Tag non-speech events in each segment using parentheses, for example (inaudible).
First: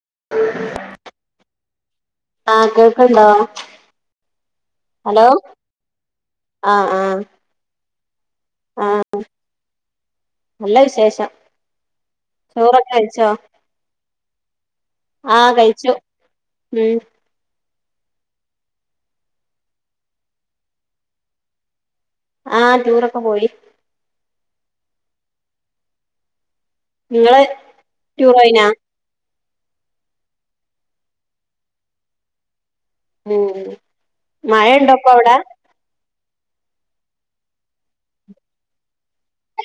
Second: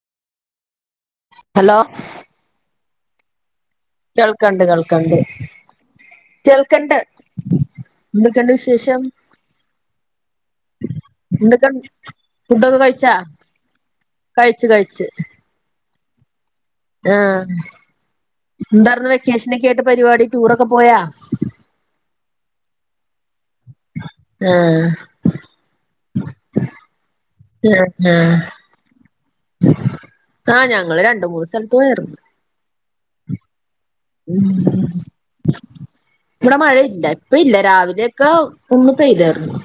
(unintelligible) Hello ക്ക്ണ്ടോ കേൾക്ക്ണ്ട് കേൾക്ക്ണ്ട് ആഹ് കേൾക്ക്ണ്ട് ആഹ് എന്തൊക്കെണ്ട് വിശേഷം ആഹ് നല്ല വിശേഷം എന്തൊക്കെണ്ട് ഫുഡൊക്കെ ചോറൊക്കെ കഴിച്ചാ കഴിച്ച് കഴിച്ച് ആ കഴിച്ചു ഉം ആ എന്തായിരുന്നു വെക്കേഷനൊക്കെ ആയിട്ട് പരിപാടി ടൂറൊക്കെ പോയാ ആ ടൂറൊക്കെ പോയി ആ ങ്ങള് ടൂർ പോയീനോ ആ ഞങ്ങള് രണ്ട് മൂന്ന് സ്ഥലത്ത് പോയാരുന്നു ഏ (unintelligible) ഇവിടെ മഴ ഇല്ല ഇപ്പ ഇല്ല രാവിലെയൊക്കെ ഒന്ന് പെയ്താർന്നു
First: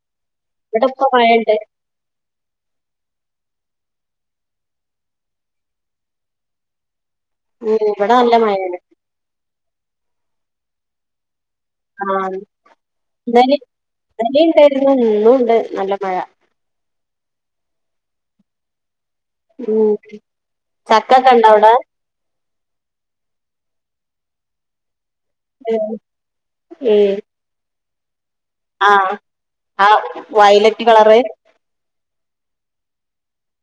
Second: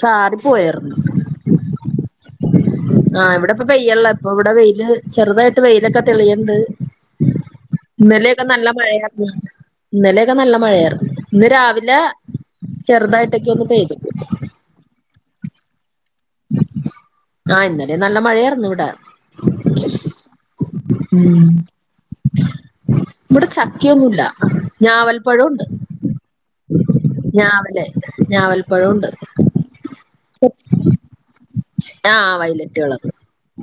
ചാറി ഇവിടെ പോയാർന്നു ഇപ്പൊ മഴണ്ട് ആ ഇവിടെ പ്പം പെയ്യള്ള ഇപ്പൊ ഇവിടെ വെയില് ചെറുതായിട്ട് വെയിലൊക്കെ തെളിയണ്ട് ഉം ഇവടെ നല്ല ക്കെ നല്ല മഴയാണ് മഴയാർന്ന് ഇന്നലെയൊക്കെ നല്ല മഴയാർന്നു ഇന്ന് രാവിലെ ആഹ് ചെറുതായിട്ടൊക്കെ ഇന്നലെ ഒന്ന് പെയ്തു ഇന്നലിം ഇണ്ടായിരുന്നു ഇന്നും ഉണ്ട് നല്ല മഴ ആ ഇന്നലെ നല്ല മഴയായിര്ന്നു ഇവിടെ ഉം ചക്കൊക്കെ ഇണ്ട അവടെ ഇവിടെ ചക്കയൊന്നുല്ല ഞാവൽ ഇപ്പോഴുണ്ട് ഉം ഞാവല് ആ ഞാവൽപ്പഴമുണ്ട് ആ വയലറ്റ് കളറ് ആ വയലറ്റു കളർ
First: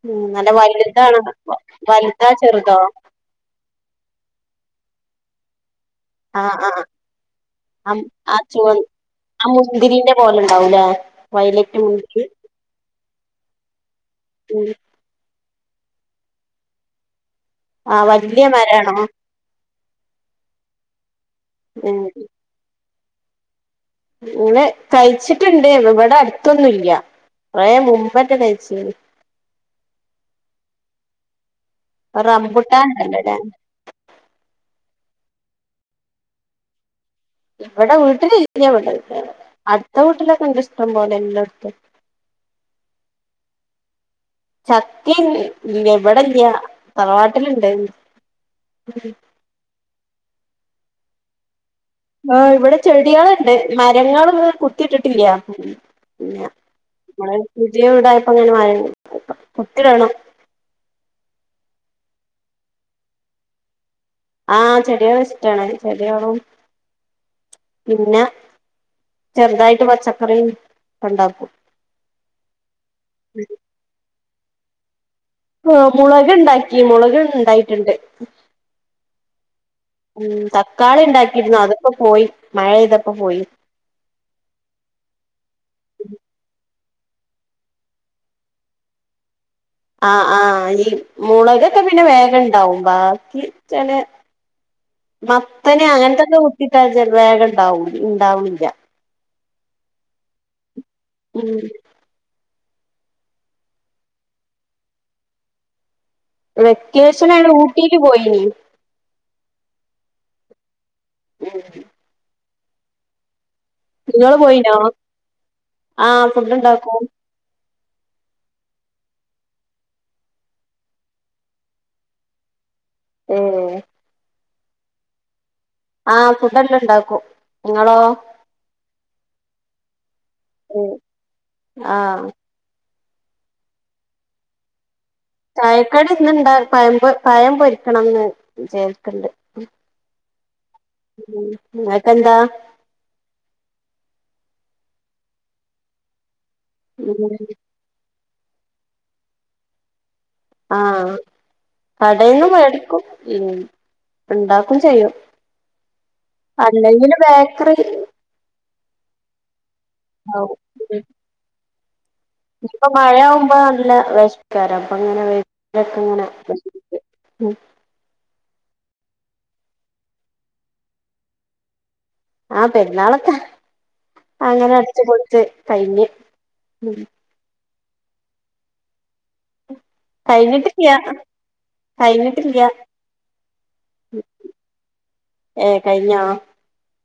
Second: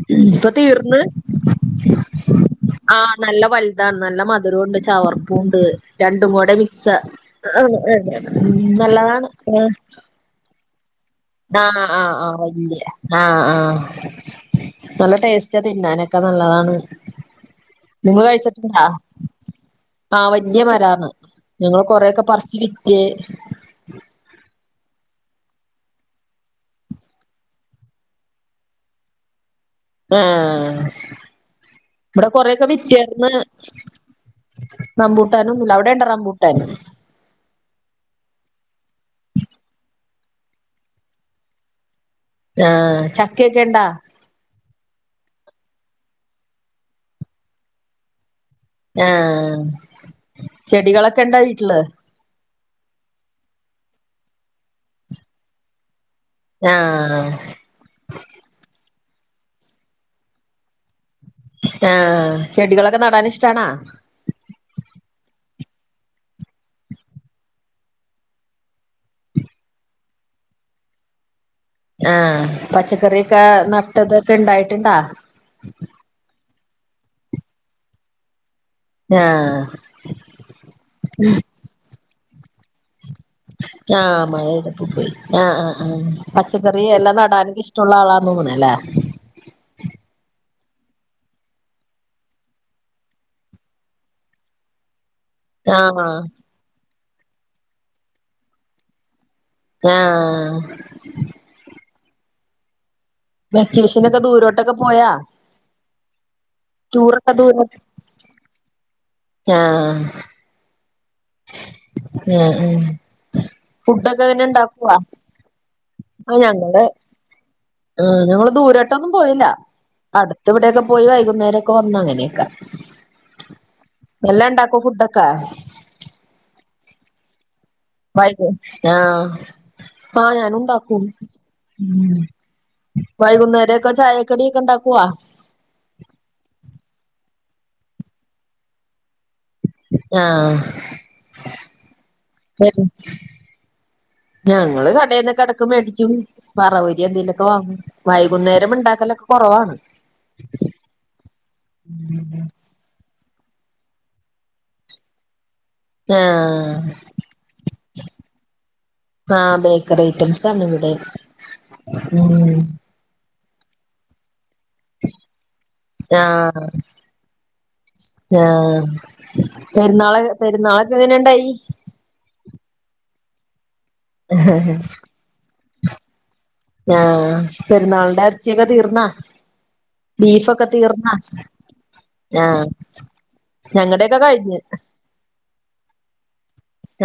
ഉം നല്ല വലുതാണ് പ്പ വലു ആ നല്ല വലുതാന്ന് നല്ല മധുര ഉണ്ട് ചവർപ്പൂണ്ട് രണ്ടും കൂടെ ആഹ് ആഹ് മിക്സ ആഹ് ആഹ് നല്ലതാണ് ആ ണ്ടാവൂലേ ആ ആആവലിയ ആ ആ ഉം നല്ല ടേസ്റ്റ് പച്ച തിന്നാനൊക്കെ നല്ലതാണ് ആ വലിയ മരാണെ ആ വലിയ മരാണ് ഞങ്ങൾ കൊറെക്കെ പറിച്ച് വി കെ ങ്ങള് കഴിച്ചിട്ട്ണ്ട് ഇവിടെ അടുത്തൊന്നുംല്ല്യ കുറേ മുമ്പറ്റെ കഴിച്ച് ആഹ് ഇവിടെ കൊറെയൊക്കെ റംബുട്ടാൻ വിറ്റർന്ന് ഉണ്ടല്ലോല്ലേ റമ്പൂട്ടാൻ ഒന്നുമില്ല അവിടെ ഉണ്ട റമ്പൂട്ടൻ ഇവിടെ വീട്ടിലില്ല ഇവിടെ അടുത്ത വീട്ടിലൊക്കെ ഇണ്ട് ഇഷ്ടം പോലെ എല്ലടത്തും ആ ചക്കയൊക്കെ ഇണ്ടാ ചക്കിം ഇല്ല ഇവിടെല്ല തറവാട്ടിലുണ്ട് ആഹ് ചെടികളൊക്കെ ഉണ്ടാ വീട്ടില് ആ ഇവിടെ ചെടികളുണ്ട് മരങ്ങളൊന്നും കുത്തിട്ടിട്ടില്ല പിന്ന ആഹ് നമ്മള് പുതിയ വീടായപ്പോ അങ്ങനെ മര ഒത്തിരണോ ആഹ് ചെടികളൊക്കെ നടാൻ ഇഷ്ടണാ ആഹ് ചെടികെള ഇഷ്ടാണ് ചെടികളും പിന്നെ ചെറുതായിട്ട് പച്ചക്കറിയും ഉണ്ടാക്കും ആഹ് പച്ചക്കറിഒക്ക നട്ടത് ഉണ്ടായിട്ടുണ്ടാ ആ മുളക് ഉണ്ടാക്കി മുളക് ഉണ്ടായിട്ടുണ്ട് ആഹ് ഉം തക്കാളി ഉണ്ടാക്കിയിരുന്നു അതൊക്കെ പോയി മഴ ഇതപ്പ് ആഹ് മഴ ഇവിടെ ഇപ്പ പോയി ആഹ് ആഹ് ആഹ് പച്ചക്കറി ഇ എല്ലാം നടാൻ ഇഷ്ടമുള്ള ആളാന്ന് തോന്നല്ലേ ആഹ് ആഹ് ഈ മുളൽ ഒക്കെ പിന്നെ വേഗ ഇണ്ടാവും ബാക്കി ചെല മത്തനെ ആഹ് അങ്ങനത്തൊക്കെ കുത്തിട്ടാൽ ചെല വേഗണ്ടാവു ഇണ്ടാവുല്ല ആഹ് വെക്കേഷനൊക്ക ദൂരോട്ടൊക്ക പോയാ ടൂറൊക്കെ വെക്കേഷനാ ദൂര ഊട്ടീല് പോയിനി ആഹ് അ ഉം ങ്ങള് പോയിനോ ആഹ് ഫുഡ്ണ്ടാക്കു ആ ഞങ്ങള് ദൂരോട്ടൊന്നും പോയില്ല അടുത്ത് വ്ടേക്കെ പോയി വൈകുന്നേരൊക്ക വന്ന് അങ്ങനേക്ക ഏഹ് എല്ലാം ണ്ടാ പ്പൊ ഫുഡൊക്ക ആഹ് ഫുഡെല്ല ണ്ടാക്കു വൈ (unintelligible) ആഹ് ആഹ് ഞാനു ണ്ടാക്കും ആഹ് വൈകുന്നേര ക്ക ചായക്കടി ഒക്ക ണ്ടാക് ചായക്കടി ന്ന് ണ്ടാ പയമ്പൊ പഴം പൊര്ക്കണംന്ന് വിചാര്ക്ക്‌ണ്ട് ആഹ് ങ്ങ ക്കെന്താ ങ്ങള് കടേന്നൊക്ക എടക്ക്‌ മേട്ക്കും സറവരി എന്തേലൊക്കെ വാങ്ങും വൈ വകുന്നേരം ഉണ്ടാക്കലൊക്കെ കൊ റവാണ് ആഹ് കടേന്നും വേടിക്കും ഉം ണ്ടാക്കും ചെയ്യു ആഹ് അല്ല ഇങ്ങന ബേക്കറി ആഹ് ബേ ക്കറി ഐറ്റംസാണ് വ്ടെ ഇപ്പ മഴ യാവു മ്പ ല്ല വെഷ് ക്കാര പ്പ അങ്ങനെ വെ ആഹ് (unintelligible) (unintelligible) ഉം ആഹ് പെര്ന്നാള് പെരുന്നാളൊക്ക എങ്ങനെണ്ടായി ആഹ് പെരുന്നാളത്താ അങ്ങനെ അടിച്ചു പോളിച്ച് കഴിഞ്ഞ് ഉം ആ പെരുന്നാളിന്റെ എറച്ചിയൊക്കെ തീർന്നാ ബീഫൊക്കെ കഴിഞ്ഞിട്ടില്ല തീർന്ന ആ കഴിഞ്ഞിട്ടില്ല ഞങ്ങടെയൊക്കെ കഴിഞ്ഞു ഏഹ് കഴിഞ്ഞോ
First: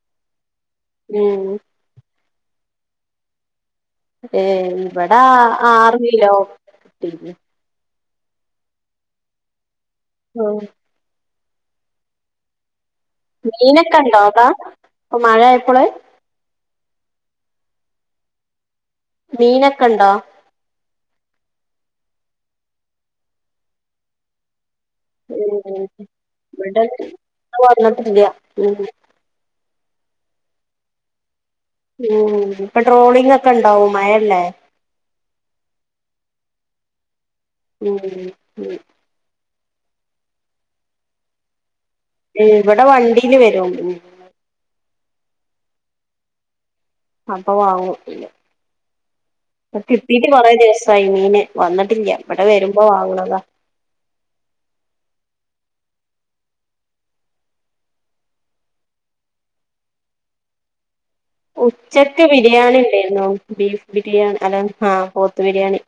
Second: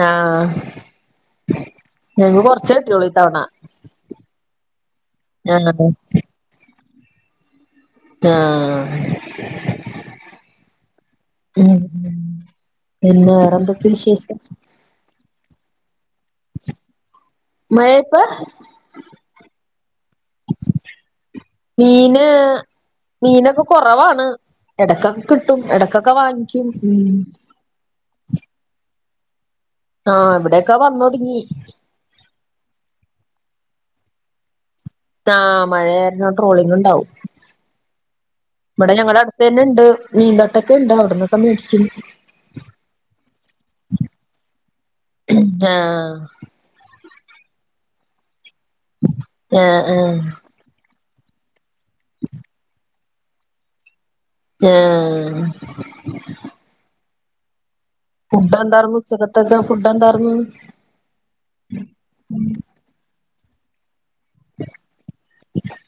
ആ ഉം ഞങ്ങക്ക കൊറച്ച് കിട്ടിയോൾ ഇത്തവണ ഏ ഇവിടാ ആഹ് ആറ് കിലോ കിട്ടി ആ ആ പിന്ന മീനൊക്കെ ഉണ്ടോ അതാ ഇപ്പ മഴ ആയപ്പോള് മഴയിപ്പ മീനൊക്കെണ്ടോ മീന് മീനൊക്കെ കുറവാണ് ഇടക്കൊക്കെ കിട്ടും ഉം ഇടക്കൊക്കെ വാങ്ങിക്കും ഇവിടെ ഉം വന്നിട്ടില്ല ഉം ആ ഇവിടെക്ക വന്ന് തുടങ്ങി ഉം ഇപ്പൊ ട്രോളിങ് ഒക്കെ ഉണ്ടാവും മയല്ലേ ആ മഴയാരുന്ന ട്രോളിങ് ഉണ്ടാവും ഉം ഉം തന്നെണ്ട് മീൻ തട്ടൊക്കെ ഉണ്ട് അവിടന്നൊക്കെ മേടിക്കുന്നു ഉം ഇവിടെ വണ്ടീല് വരും മീ ആ അപ്പൊ വാങ്ങും പിന്ന ആഹ് ഇപ്പ ആഹ് കിട്ടീട്ട് കൊറെ ദിവസം സൈമീന് വന്നിട്ടില്ല ഇവിടെ വരുമ്പോ വാങ്ങണതാ ആ ഫുഡ് എന്താരുന്നു ഉച്ചക്കത്ത ഫുഡ് എന്താർന്നു ഉച്ചക്ക് ബിരിയാണി ഉണ്ടായിരുന്നു ബീഫ് ബിരിയാണി അല്ല ആ പോത്ത് ബിരിയാണി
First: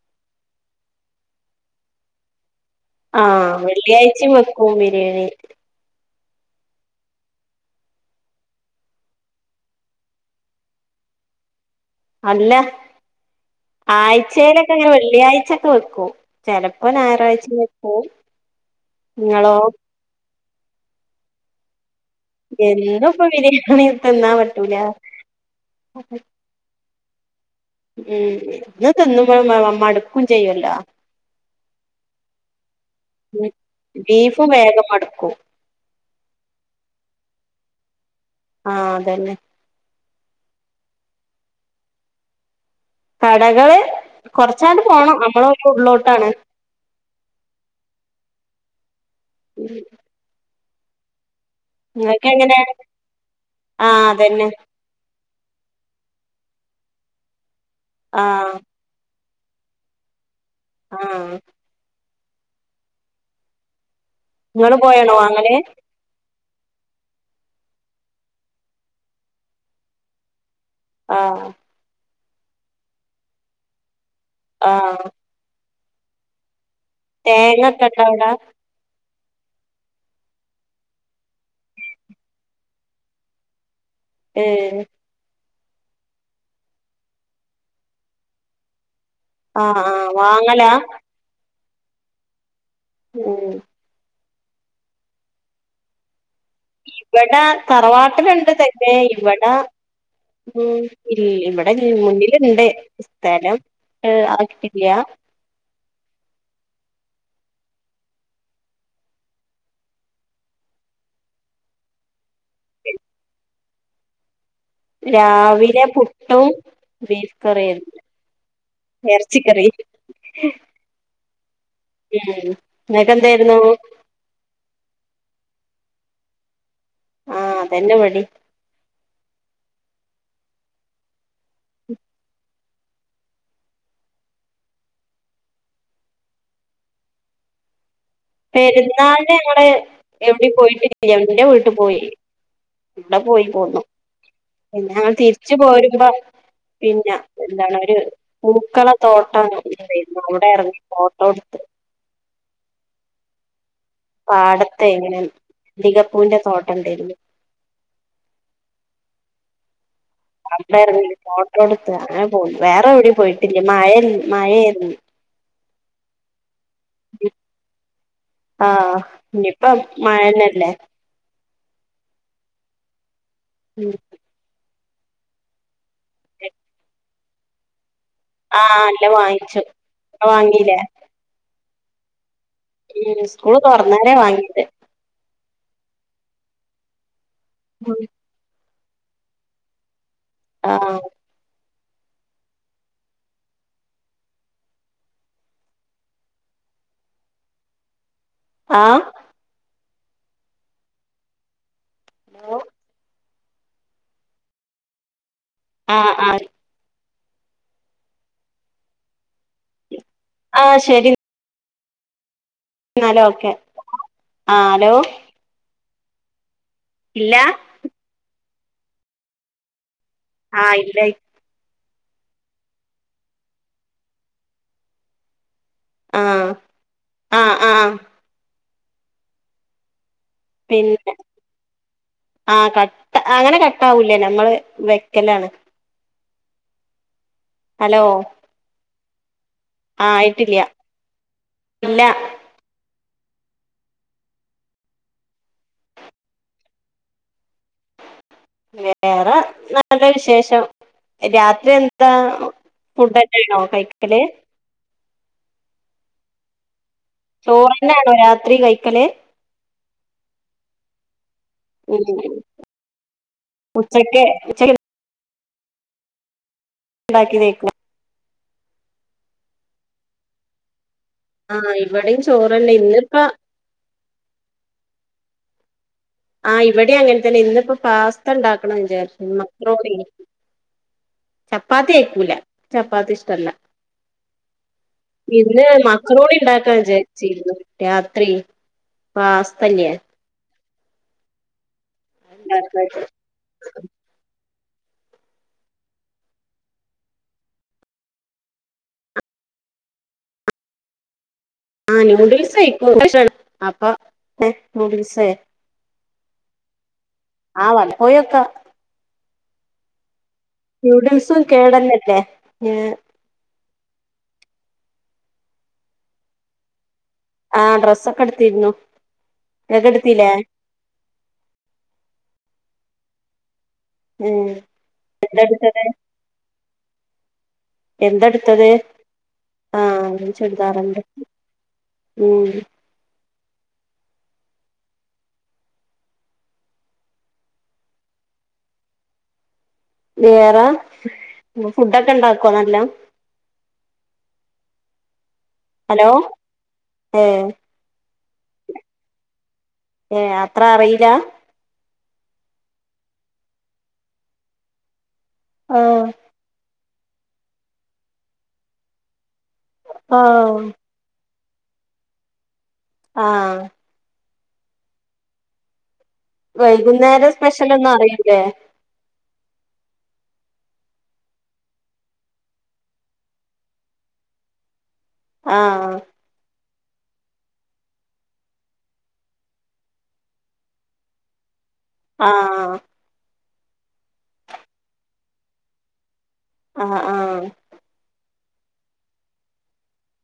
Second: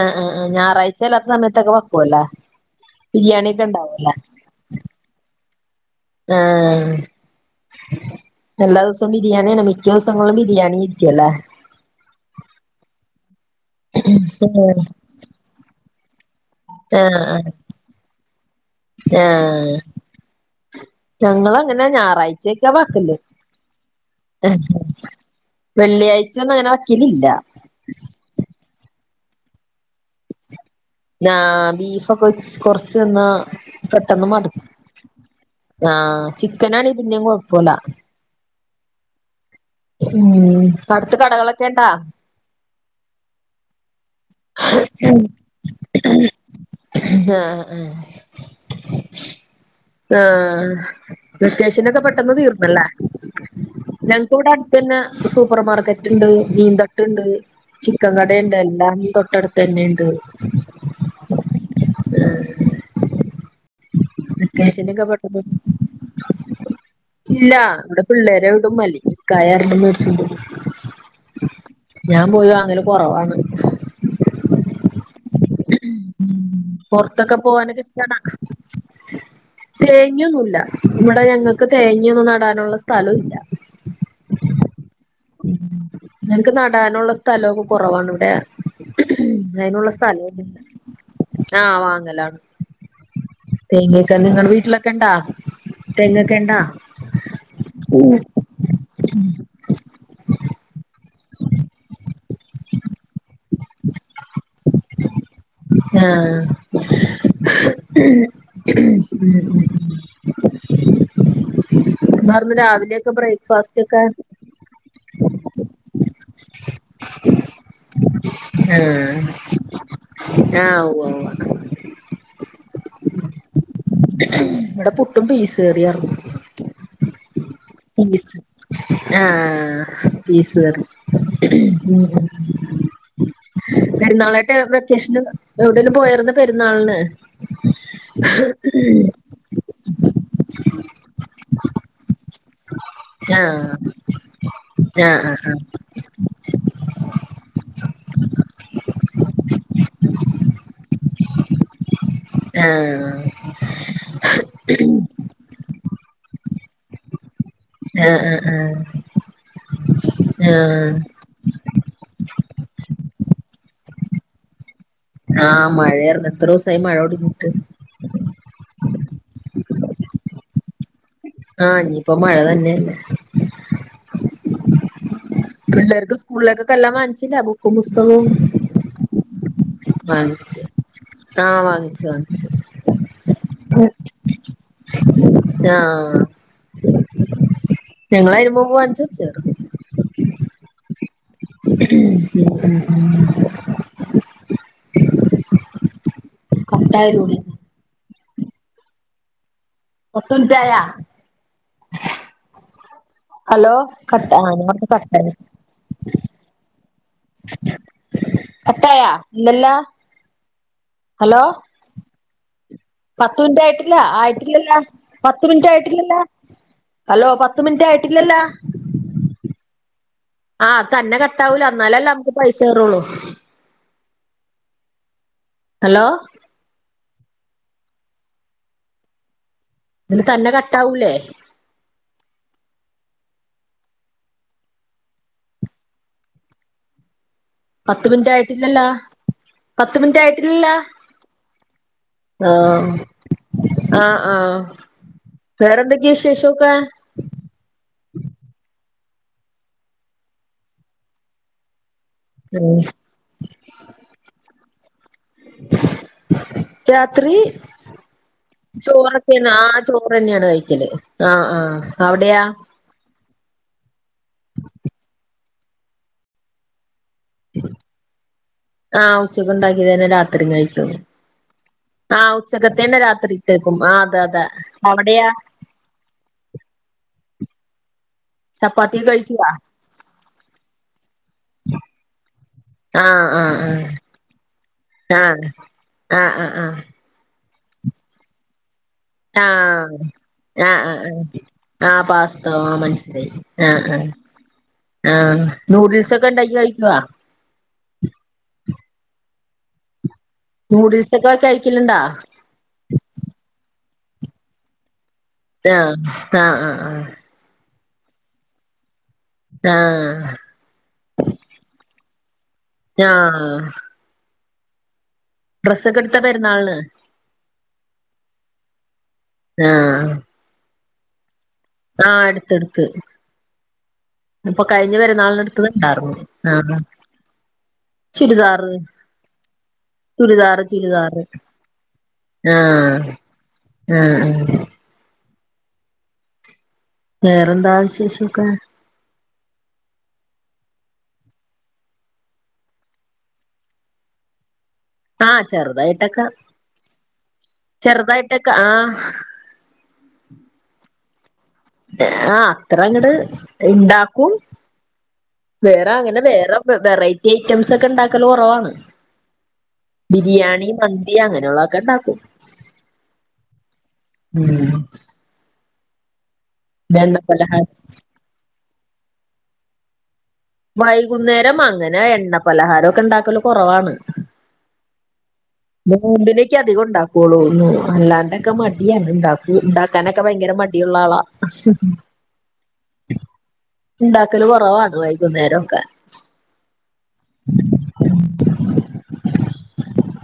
ആ ആ ആ ഞായറാഴ്ച അല്ലാത്ത സമയത്തൊക്കെ വെക്കുവല്ലേ ആ ബിരിയാണി ഒക്കെ ഉണ്ടാവൂല്ലേ വെള്ളിയാഴ്ച വെക്കും ബിരിയാണി ആ എല്ലാ ദിവസവും ബിരിയാണിയാണ് മിക്ക ദിവസങ്ങളും ബിരിയാണി ഇരിക്കുംല്ലേ അല്ല ആഴ്ചയിലൊക്കെ അങ്ങനെ വെള്ളിയാഴ്ചൊക്കെ വെക്കൂ ചെലപ്പോ ആഹ് ആഹ് ഞായറാഴ്ചയും വെക്കും നിങ്ങളോ ആഹ് ഞങ്ങളങ്ങനെ ഞാ റാഴ്ചക്കെ വാക്കല്ലേ എന്നുംപ്പൊ ബിരിയാണി തിന്നാൻ പറ്റൂല വെള്ളിയാഴ്ച ഒന്നും അങ്ങനെ വെ വെക്കലില്ല ഉം എന്നും തിന്നുമ്പോ മടുക്കും ചെയ്യുമല്ലോ ആ ബീഫൊക്കെ കൊറച്ച് തിന്നാ പെട്ടെന്ന് ബീഫും മടുക്കും വേഗം മടുക്കും ആ ചിക്കനാണെങ്കി പിന്നേം കൊഴപ്പമില്ല ആ അതന്നെ ഉം അടുത്ത് കടകളൊക്കെണ്ടാ കടകൾ കൊറച്ചങ്ങട്ട് പോണം നമ്മള കുറച്ച് ഉള്ളിലോട്ടാണ് ആ വെക്കേഷനൊക്കെ നിങ്ങക്ക് പെട്ടെന്ന് എങ്ങനെ തീർന്നല്ലേ ആ അതന്നെ ഞങ്ങക്കിവിടെ അടുത്ത് തന്നെ സൂപ്പർമാർക്കറ്റ്ണ്ട് മീൻ തട്ടുണ്ട് ചിക്കൻ ആ കടയിണ്ട് എല്ലാംണ്ട് തൊട്ടടുത്ത് തന്നെയുണ്ട് ആ ഉം നിങ്ങള് പോയാണോ വാങ്ങല് ഇല്ല ഇവിടാ പിള്ളേരെ വിടും അല്ലെങ്കി ഇക്കായരേങ്കിലും മേടിച്ചോണ്ട് വരും ആ ഞാൻ പോയി വാങ്ങല് കൊറവാണ് ആ പൊറത്തൊക്കെ പോവാനൊക്കെ തേങ്ങൊക്കെ ഇണ്ട ഇഷ്ടാണ അവിടെ തേങ്യോന്നുല്ല ഇവിടെ ഞങ്ങക്ക് തേങ്യോന്നും നടാനൊള്ള സ്ഥലോംല്ല ഉം ഉം ഞങ്ങക്ക് നടാനുള്ള സ്ഥലമൊക്കെ കുറവാണ് ഇവിടെ ആഹ് ആഹ് വ ങ്ങലാ ആ, വാങ്ങലാണ് ഒ ഓ നിങ്ങടെ വീട്ടിലൊക്കെ ഉണ്ടാ, തെ ഇവിടെ തറവാട്ടിലുണ്ട് തന്നെ, ഇവിടെ ഉം ഇൽ, ഇവിടെ മുന്നിലുണ്ട് സ്ഥലം ആ (unintelligible) ആ, സാറിന് രാവിലെയൊക്കെ ബ്രേക്ക്ഫാസ്റ്റ്ക്കെ രാവിലെ (unintelligible) ബീഫ് കറിം ആഹ് ഇറച്ചിക്കറി, ആഹ് ഉവ്വ ഉവ്വ ഉം ങ്ങക്ക് എന്തായിരുന്നു ഇവിടെ പുട്ടും (unintelligible) ആഹ് അതന്നെ ഇവിടേം പീസ് ആ പീസ് കറി പെരുന്നാളായിട്ട് വെക്കേഷന് എവിടെലും പോയാരുന്നൊ പെരുന്നാളിന് പെരുന്നാളിന് ഞങ്ങടെ എവിടെ പോയിട്ടില്ല, എന്റെ വീട്ടിൽ പോയി അവിടെ പോയി ആഹ് പോന്നു, പിന്നെ ഞങ്ങൾ തിരിച്ച ആഹ് പോരും പിന്നെ എന്താണ് ഒരു പൂക്കള തോട്ടം ഉണ്ടാരുന്നു അവിടെ ഇറങ്ങി ഫോട്ടോ എടുത്ത് ആഹ് ആഹ് പാടത്തെ എങ്ങനെ തികപ്പൂവിന്റെ തോട്ടം ഉണ്ടായിരുന്നു ആ, ആ ആ അന്നാരുന്നു, ഫോട്ടോ എടുത്ത് അങ്ങനെ പോയി, വേറെ എവിടെയും പോയി മഴ, മഴയായിരുന്നു ആ, മഴായിരുന്നു എത്ര ദിവസമായി മഴ തുടങ്ങീട്ട് ആഹ് ഇനിയിപ്പം മഴന്നല്ലേ ആ ഇനിയിപ്പോ മഴ തന്നെയല്ലേ ഉം പിള്ളേർക്ക് സ്കൂളിലേക്കൊക്കെല്ലാ വാങ്ങിച്ചില്ലേ ബുക്കും, പുസ് ആ, അല്ല വാങ്ങിച്ചു വാങ്ങിച്ച് വാങ്ങീല്ലേ (unintelligible) ഉം, സ്കൂള് തുറന്നാലേ വാങ്ങിട്ട് ആ ഉം ഞങ്ങൾ അതിനു മുമ്പേ വാങ്ങിച്ച് (unintelligible) ചെറുത് ആ (unintelligible) (unintelligible) (unintelligible) ആ പത്ത് മിനിറ്റായ ഹലോ ഹലോ കട്ട ആഹ് ഞാനിവ്ട്ന്ന് കട്ടായിന്ന് ആ ആ കട്ടായ ഇല്ലല്ലോ ആഹ് ശരി ഹലോ എന്നാല് പത്ത് ഓക്കെ മിനിറ്റ് ആയിട്ടില്ല. ആഹ് ആയിട്ടില്ലല്ലോ ഹലോ പത്ത് മിനിറ്റ് ആയി ട്ടില്ലല്ലോ ഹലോ ഇല്ല പത്ത് മിനിറ്റ് ആയിട്ടില്ലല്ലോ ആഹ് അത് തന്നെ കട്ടാവൂല എന്നാലല്ലേ നമ്മക്ക് പൈസ കേറോള്ളൂ. ഹലോ ആഹ് ആഹ് ആഹ് ഇതില് തന്നെ കട്ടാവൂലേ? പിന്നെ ആഹ് കട്ട അങ്ങനെ കട്ടാവൂല ഞമ്മള് വെക്കലാണ്. ഹലോ പത്ത് മിനിറ്റ് ആയിട്ടില്ലല്ലോ പത്ത് ആഹ് മിനിറ്റ് ആയിട്ടില്ല ആയിട്ടില്ലല്ല ഇല്ല ആ ആഹ് ആഹ് വേറെന്തൊക്കെയാ വിശേഷോക്കെ വേറെ നല്ല വിശേഷം രാത്രി എ ന്ത ഉം ഫുഡെന്നെ ആണോ കൈക്കല്. രാത്രി ചോറ്ന്നെയാണോ രാത്രി കഴിക്കല് ചോറൊക്കാണോ ആ ചോ റെന്നെയാണ് കഴിക്കല്. ആഹ് ആഹ് അവിടെയാ ഉച്ചക്കെ ഉച്ചയ്ക്കെ ഇണ്ടാക്കിയതേക്കും. അ ഉച്ചക്ക് ഉണ്ടാക്കിയതെന്നെ രാത്രിയും കഴിക്കോള്ളൂ. ആഹ് അ ഇവിടെയും ചോറ്ന്നെ ഉച്ചക്കത്തന്നെ ഇന്നിപ്പ രാത്രിത്തേക്കും ആ അതെ അതെ അവിടെയ ആഹ് ഇവിടെം അങ്ങനെ തന്നെ ഇന്നിപ്പോ പാസ് ത ഇണ്ടാക്കണം ചപ്പാത്തി വിചാരിച്ചീനു കഴിക്കുവാ മക്രോണിയെ. ചപ്പാത്തി കയ്ക്കൂല ചപ്പാത്തി ആഹ് ഇഷ്ടല്ല. ആഹ് ആഹ് ഇന്ന് മക്രോണി ആഹ് ആഹ് ആഹ് ഇണ്ടാക്ക വിചാരിച്ചിരുന്നു. രാത്രി ആഹ് പാസ്ത ഇല്ല്യേ ആഹ് ആഹ് ആഹ് ആപാസ്തോ അ മനസിലായി ആആ ആഹ് നൂഡിൽസ് ഒക്കെ ഇണ്ടാക്കി കഴിക്കോ? ന്യൂഡിൽ സൊക്കെ ആന്യൂഡിൽസ് കയിക്കും (unintelligible) അപ്പൊ (unintelligible) ന്യൂഡിൽസ് ആയാ ആ ആ ആആ ആ വലപ്പോയൊക്ക ആ നൂഡിൽസും കേടന്നല്ലേ ഏഹ് ഞആ ഡ്രസ്സൊക്കെ എടുത്തൊ പെരുന്നാൾന് ആ ഡ്രസ്സക്കെ എടുത്തിരുന്നു ങ്ങക്ക് എടുത്തിലേ ആ എടുത്ത്ടുത്ത് ഉം അപ്പൊ കഴിഞ്ഞ പെരുന്നാളിനടുത്തത് എന്തെടുത്തത് ണ്ടായിരുന്നു ആ എന്തെടുത്തത് ചുരിദാറ് ആഹ് ചുരിദാറ് ചുരിദാറുണ്ട് ചുരിദാറ് ഉം ആ ആആ വേറെന്താ വിശേഷക്കെ വേറെ ഇയ്യ് ഫുഡൊക്കെ ഇണ്ടാക്കോ നല്ലോ ആ ഹലോ ചെറുതായിട്ടൊക്കെ ഏഹ് ചെറുതായിട്ടൊക്കെ ആ ഏഹ് അത്ര അറിയില്ല ആ അത്ര അങ്ങട് ഇണ്ടാക്കും വേറെ ആഹ് അങ്ങനെ വേറെ വെറൈറ്റി ഐറ്റംസ് ഒക്കെ ണ്ടാക്കല് കുറവാണ് ആഹ് ബിരിയാണി മന്തി അങ്ങനെ (unintelligible) ഇണ്ടാക്കും ആ ഉം എണ്ണ വൈകുന്നേരം സ്പെഷ്യല പലഹാരം ന്നും അറിയൂല്ലേ വൈകുന്നേരം അങ്ങനെ എണ്ണ പലഹാരക്കെ ഇണ്ടാക്കല്കുറവാണ് ആഹ് പിന്നെ നോമ്പ് നെക്കെ അധികുഉണ്ടാക്കുള്ളൂ അല്ലാണ്ടൊക്കെ മടിയാണ് ഇണ്ടാകൂ ഇണ്ടാക്കാനൊക്കെ ഭയങ്കര മടിയുള്ള ആളാ ആ ഇണ്ടാക്കല് കുറവാ (unintelligible) വൈകുന്നേരം ക്കെ ആ ആ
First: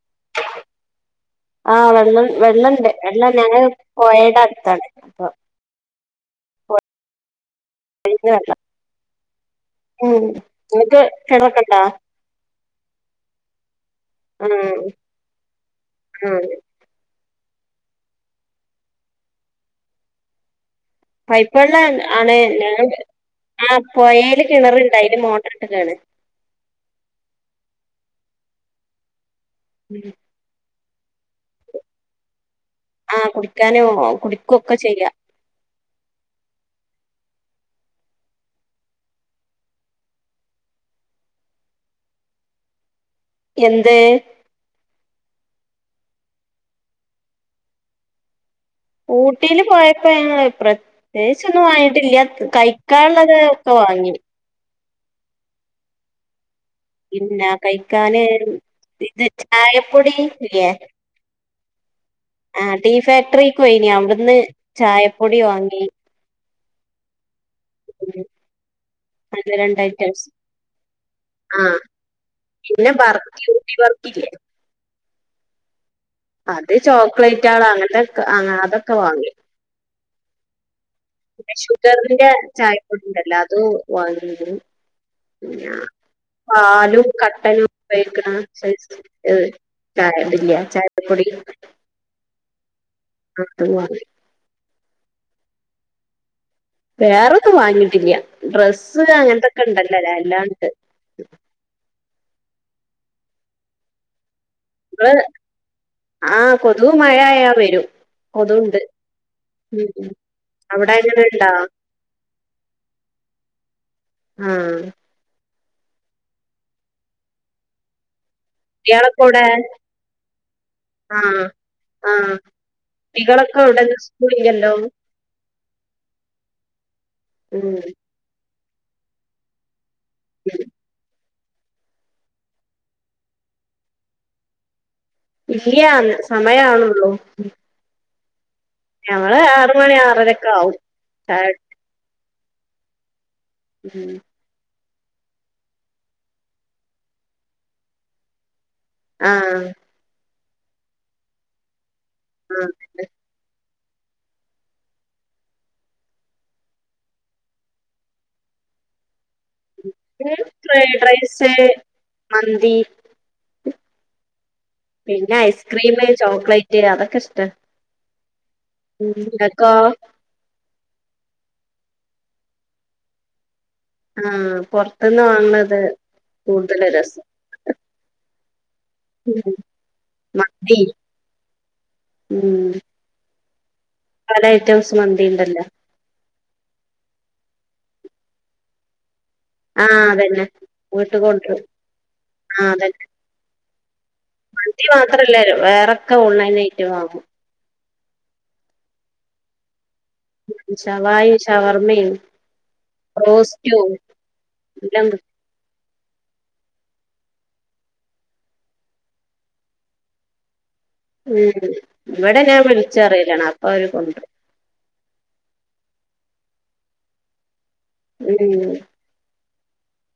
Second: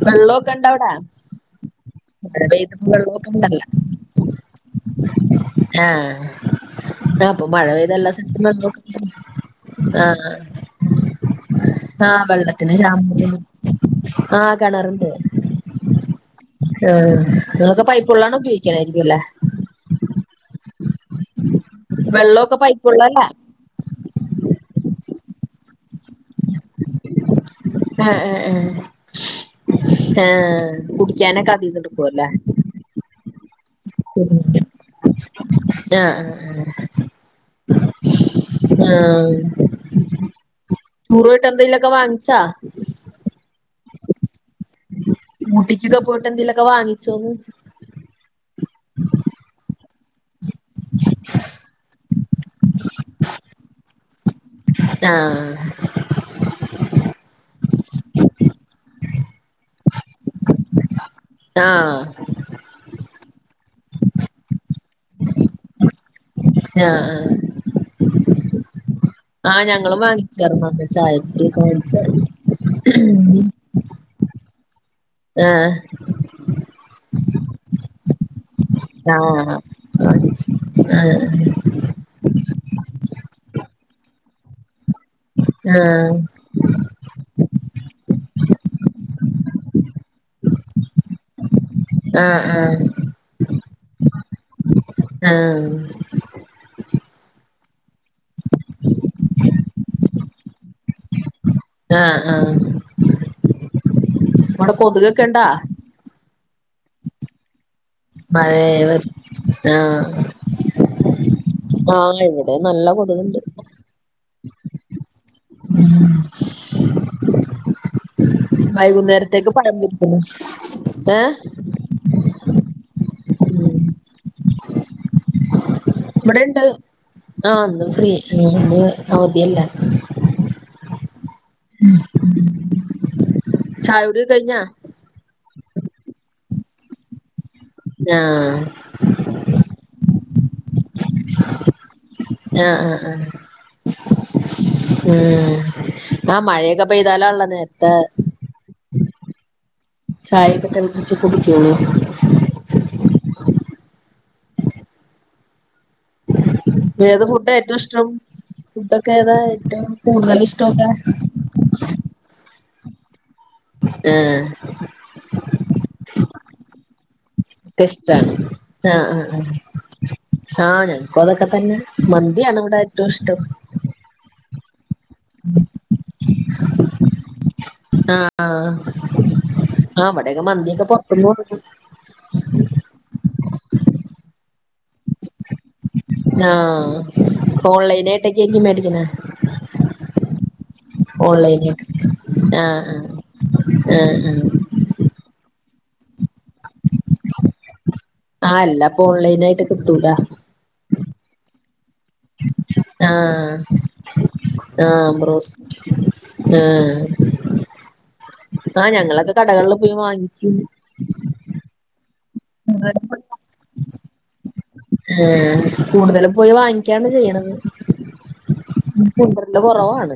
വെള്ളക്കെ ഇണ്ടവിടെ ആഹ് വെള്ളം മഴ വെള്ളണ്ട് പെയ്ത്‌ട്ട് വെള്ളക്കെ വെള്ളം ഇണ്ടല്ല ഞങ്ങള് പൊഴയുടെ അടുത്താണ് അപ്പൊ ആ (unintelligible) ഇപ്പൊ മഴ പെയ്തല്ലാം പൊഴീന്ന് സ്ഥൽതും വെള്ളം വെളളക്കെണ്ട് ഉം നിങ്ങക്ക് കിണറൊക്കണ്ട പിന്നെ (unintelligible) ആഹ് കാണാറുണ്ട് ആഹ് ആഹ് ഇതിലെക്കെ പൈപ്പ് വെള്ളാണ് ഉപയോഗിക്കാനായിരിക്കും അല്ലേ പൈപ്പ് വെള്ള ആണ് വെള്ളമൊക്കെ പൈപ്പ് ഞ വെള്ളല്ലേ ആ പുയൽ കിണറുണ്ട് അതില് മോ ഇട്ടക്കാണ് ആഹ് ആ ആഹ് ആഹ് കുടിച്ചാനൊക്ക അതീന്ന് എടുക്കുംഅല്ലേ ആ കുടിക്കാൻ ക്കാനോ കുടിക്കുവൊക്കെ ചെയ്യ ആഹ് ആഹ് ആഹ് (unintelligible) വാങ്ങിച്ചാ എന്തേ ഊട്ടിക്കൊക്കെ പോയിട്ട എന്തിലൊക്കെ വാങ്ങിച്ചോന്ന് (unintelligible) പ്രത്യേകിച്ച് ഒന്നും വാങ്ങിട്ടില്ല കഴിക്കാള്ളത് പ്പ വാങ്ങി ആ പിന്നാ കഴിക്കാന് ഇത് ചായപ്പൊടി ഇല്ലേ ആ ട്രിക്ക് പോയിനി അവ്ട്ന്ന് ചായപ്പൊടി വാങ്ങി ആ നല്ല ആ ആ രണ്ട് ഞങ്ങളും ഐറ്റംസ് വാങ്ങിച്ചർന്ന് അന്ന് ചായപ്പൊടി ഒക്കെ ആഹ് വാങ്ങിച്ചാർന്നു പിന്നെ ബർഫി ഊട്ടി ബർഫില്ലേ ആ അത് ചോക്ലേറ്റാൾ അങ്ങനത്തെക്കെ അ അതൊക്കെ വാങ്ങി ആഹ് വാങ്ങിച്ച് ആഹ് പിന്നെ ഷുഗറിന്റെ ചായപ്പൊടിണ്ടല്ലോ അതു വാങ്ങിക്ക്ൺ പിന്നെ ആഹ് പാലും കട്ടനും ചെയ്ക്കണ സൈസ് ഹ് ചായയില്ല ചായപ്പൊടി ആഹ് ആഹ് അത് വാങ്ങി ആ വേറെന്നും വാങ്ങിട്ട് ടില്ല ഡ്രസ്സ് അങ്ങൻത്തൊക്കെ ഇണ്ടല്ലോ ലെ എല്ലാണ്ട് ആ ആ മ്മടെ കൊതുകൊക്കെ ഇണ്ടാ കൊതു മഴ ആയാ വെരും മഴയേത് ആ അവിടെ എങ്ങനെ ഇണ്ടാ ആന്നിവിടെ നല്ല കൊതക്ണ്ട് ആഹ് കുട്ടികളൊക്കെ എവിടെ വൈകുന്നേരത്തേക്ക് പഴം പൊരിക്കുന്നു ഏഹ് ട്ടികളൊക്കെ എവ്ടെ ഇന്ന് സ്കൂളില്ലല്ലോ ഇവടെ ഇണ്ട് ആഹ് ഉം ന്ന് ഫ്രീ ഇന്ന് അവധി അല്ല (inaudible) (inaudible) ചായകുടി കഴിഞ്ഞാ ഇല്ല്യാന്ന് സമയാണൊള്ളോ ഞാഹ് ഞങ്ങള് ആറ് മണി ആറരെക്കാവും ചായ ഞ ആ ആ ഉം ഉം ആ മഴയക്കെ പെയ്താലാള്ള നേരത്തേ ആഹ് ചായൊക്കെ തെളപ്പിച്ച് കുടിക്കൂളൂ ആഹ് ഏത് ഫുഡാ ഏറ്റം ഇഷ്ടം ഫുഡൊക്കെ താ ഏറ്റവും കൂടുതൽ ഇഷ്ടൊക്ക ഫ്രൈഡ് റൈസ് മന്തി ഏ പിന്നെ ഐസ്ക്രീംമ് ചോക്ലേറ്റ് അത (unintelligible) ഷ്ടാണ് റ്റാ ആഹ് ആഹ് നിനക്കോ ആഹ് ആ ഞ അതൊക്ക തന്നെ മന്തിയാണ് ഇവിട ഏറ്റോം ഇഷ്ടം പൊർ അതിന്നാ വന്നത് കൂട്തല് രസം ആഹ് ഉം. ആ അവടെയക്കെ മന്തി മന്തിയക്കെ പൊർത്തന്ന് കൊണ്ട്രും (inaudible) ഉം പല ഐറ്റംസ് മന്തിയിണ്ടല്ലോ ആഹ് ഓൺലൈൻ ആയിട്ടൊക്കെ ആയിരിക്കും മേടിക്കുന്നെ ആ അതന്നെ വീട്ട് കൊണ്ട്രും ഓൺലൈനായിട്ട് ആ ആഹ് അതന്നെ ആഹ് ആഹ് ആഹ് മന്തി മാത്രല്ലേ വേ തക്ക ഓൺലൈനായിറ്റ് വാങ്ങും ആ അല്ലപ്പൊ ഓൺലൈനായിട്ട് കിട്ടൂലാ ഷവായി ഷവർ മ്മേ ആഹ് റോസ്‌ക്യൂ എല്ലാം കി ആ ആ ഞങ്ങളൊക്കെ കടകെളിൽ പോയി വാങ്ങിക്കും ഉം ഇവിടെ ഞാൻ വിളിച്ച് പറയലാണ് അപ്പ അവര് കൊണ്ട്റും ആഹ് കൂടുതലും പോയി വാങ്ങിക്കാണ് ചെയ്യ്ണത് ഉം ണ്ട് കൊറവാണ്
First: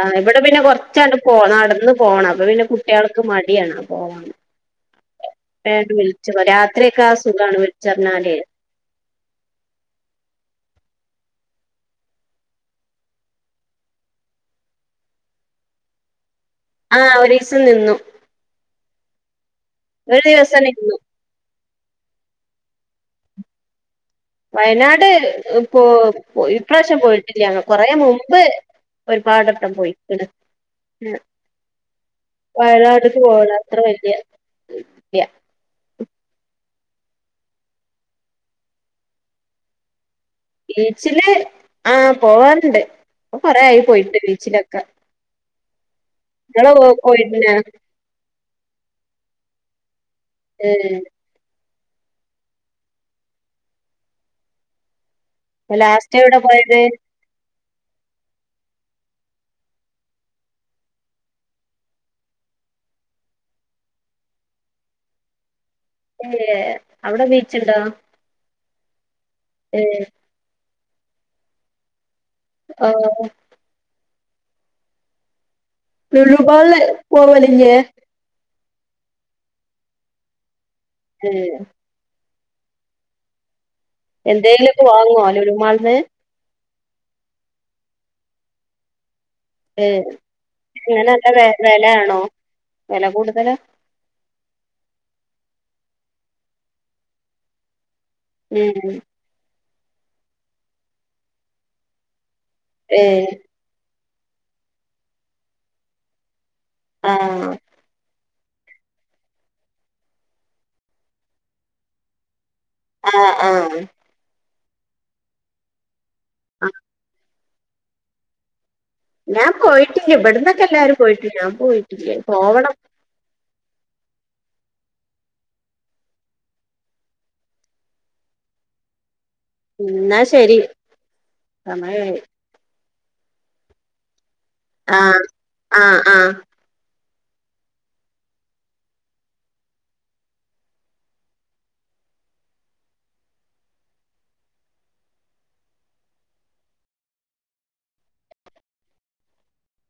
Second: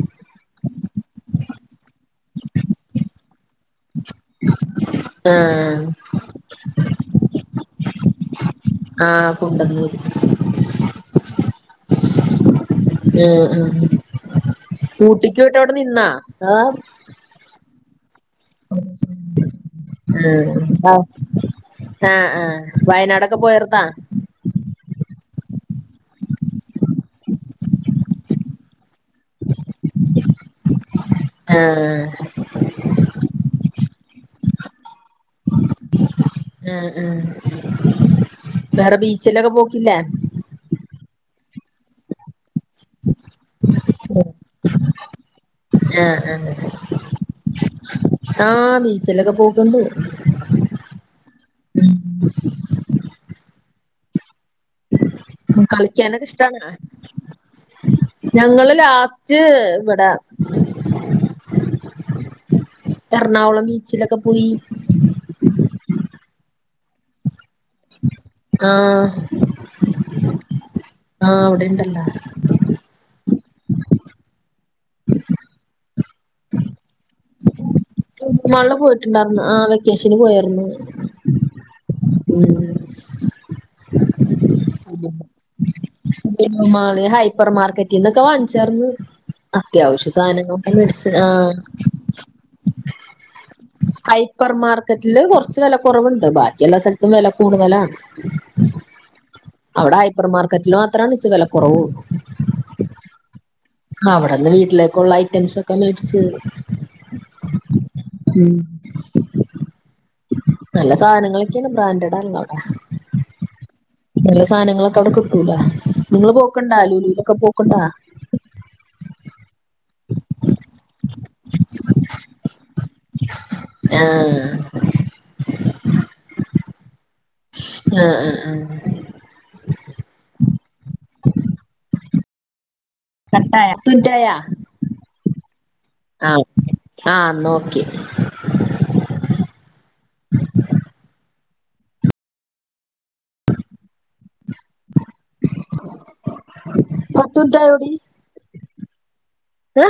ആഹ് ഇവിടെ പിന്നെ കൊറച്ചാണ്ട് ക്ക് മട് ടിയാണ് പോവാൻ അപ്പെ ആഹ് ഞാൻ വിളിച്ച് പറിം രാത്രിയൊക്കെ ആ സുഖമാണ് വിൾച്ച് പറഞ്ഞാല് ആ കുണ്ടന്നൂര് ഉം ഉം ഊട്ടിക്ക് പോയിട്ട് അവിടെ നിന്നാ ആഹ് ആ ഒരീസം നിന്നു ഒരു ദിവസം ആ നിന്നു ആ ആ വയനാടൊക്കെ പോയാർന്നോ വയനാട് പോ ഇപ്രാവശ്യം പോയിട്ടില്ല കൊറെ മുമ്പ് ഒരുപാടൊട്ടം പോയിക്കണ് ആഹ് വയനാട്ക്ക് പോണ അത്ര വലിയ ഇല്യ ആ ആ വേറെ ബീച്ചിലൊക്ക പോക്കില്ലേ ഈച്ചില് ആ പോവാൻ ണ്ട് കൊറേയായി പോയിട്ട് ബീച്ചിലൊക്ക ആഹ് ഇങ്ങള് പോ പോയിട്ടിന്നാ ആ ബീച്ചിലൊക്കെ പോക്കുണ്ട് ഏ (unintelligible) ലാസ്റ്റ് കളിക്കാനൊക്ക എവിടെ ഇഷ്ടാണാ പോയത് ഞങ്ങള് ലാസ്റ്റ് ഇവിട എറണാകുളം ബീച്ചിലൊക്ക പോയി ഏ അവിടെ ബീ ച്ചുണ്ടോ ആ ഏ ആഹ് അവിടെണ്ടല്ല ആ നെലു പാല് പോവലില്ലേ മാളില് പോയിട്ടുണ്ടായിരുന്നു ആ വെക്കേഷന് പോയാരുന്നു ഏ ഉം എന്തേലുക്ക വാങ്ങുവോ ലുല്ലുമാൾന്ന് മാള് ഹൈപ്പർ മാർക്കറ്റിന്നൊക്ക വാങ്ങ്ച്ചാർന്ന് ഏഹ് അത്യാവശ്യ സാധനങ്ങക്കെ മെഡസി ആ വില കൂടുതല് ഹൈപ്പർ മാർക്കറ്റില് കുറച്ച് വില കുറവുണ്ട് ബാക്കിയയെല്ലാ സ്ഥലത്തും വില കൂടുതലാണ് ഉം അവിടെ ഹൈപ്പർ മാർക്കറ്റിൽ മാത്രമാണ് ഇച്ച വില കുറവ് ഏ ആ അവിടെന്ന് വീട്ടിലേക്കുള്ള ഐറ്റംസ് ഒക്കെ മേടിച് ആഹ് ഉം നല്ല സാധനങ്ങളൊക്കെയാണ് ബ്രാന്റടാണ് അവിടെ ആ ആ നല്ല സാധനങ്ങളൊക്കെ അവിടെ കിട്ടൂല നിങ്ങള്ൾ പോക്കണ്ട ആഹ് അ ലൂലലൊക്കെ പോ കുണ്ടാ ലാം പോയിട്ടില്ല ഇവിടുന്നൊക്കെ എല്ലാരും പോയിട്ടില്ല ഞാൻ പോയിട്ടില്ലേ പോവണം ആഹ് ആഹ് ആഹ് ആഹ് എന്നാ ശരി സമയമായി കട്ടായ പത്തു മിനിറ്റ് ആയ ആ ആ ആ ആ നോക്കി (unintelligible) ഏ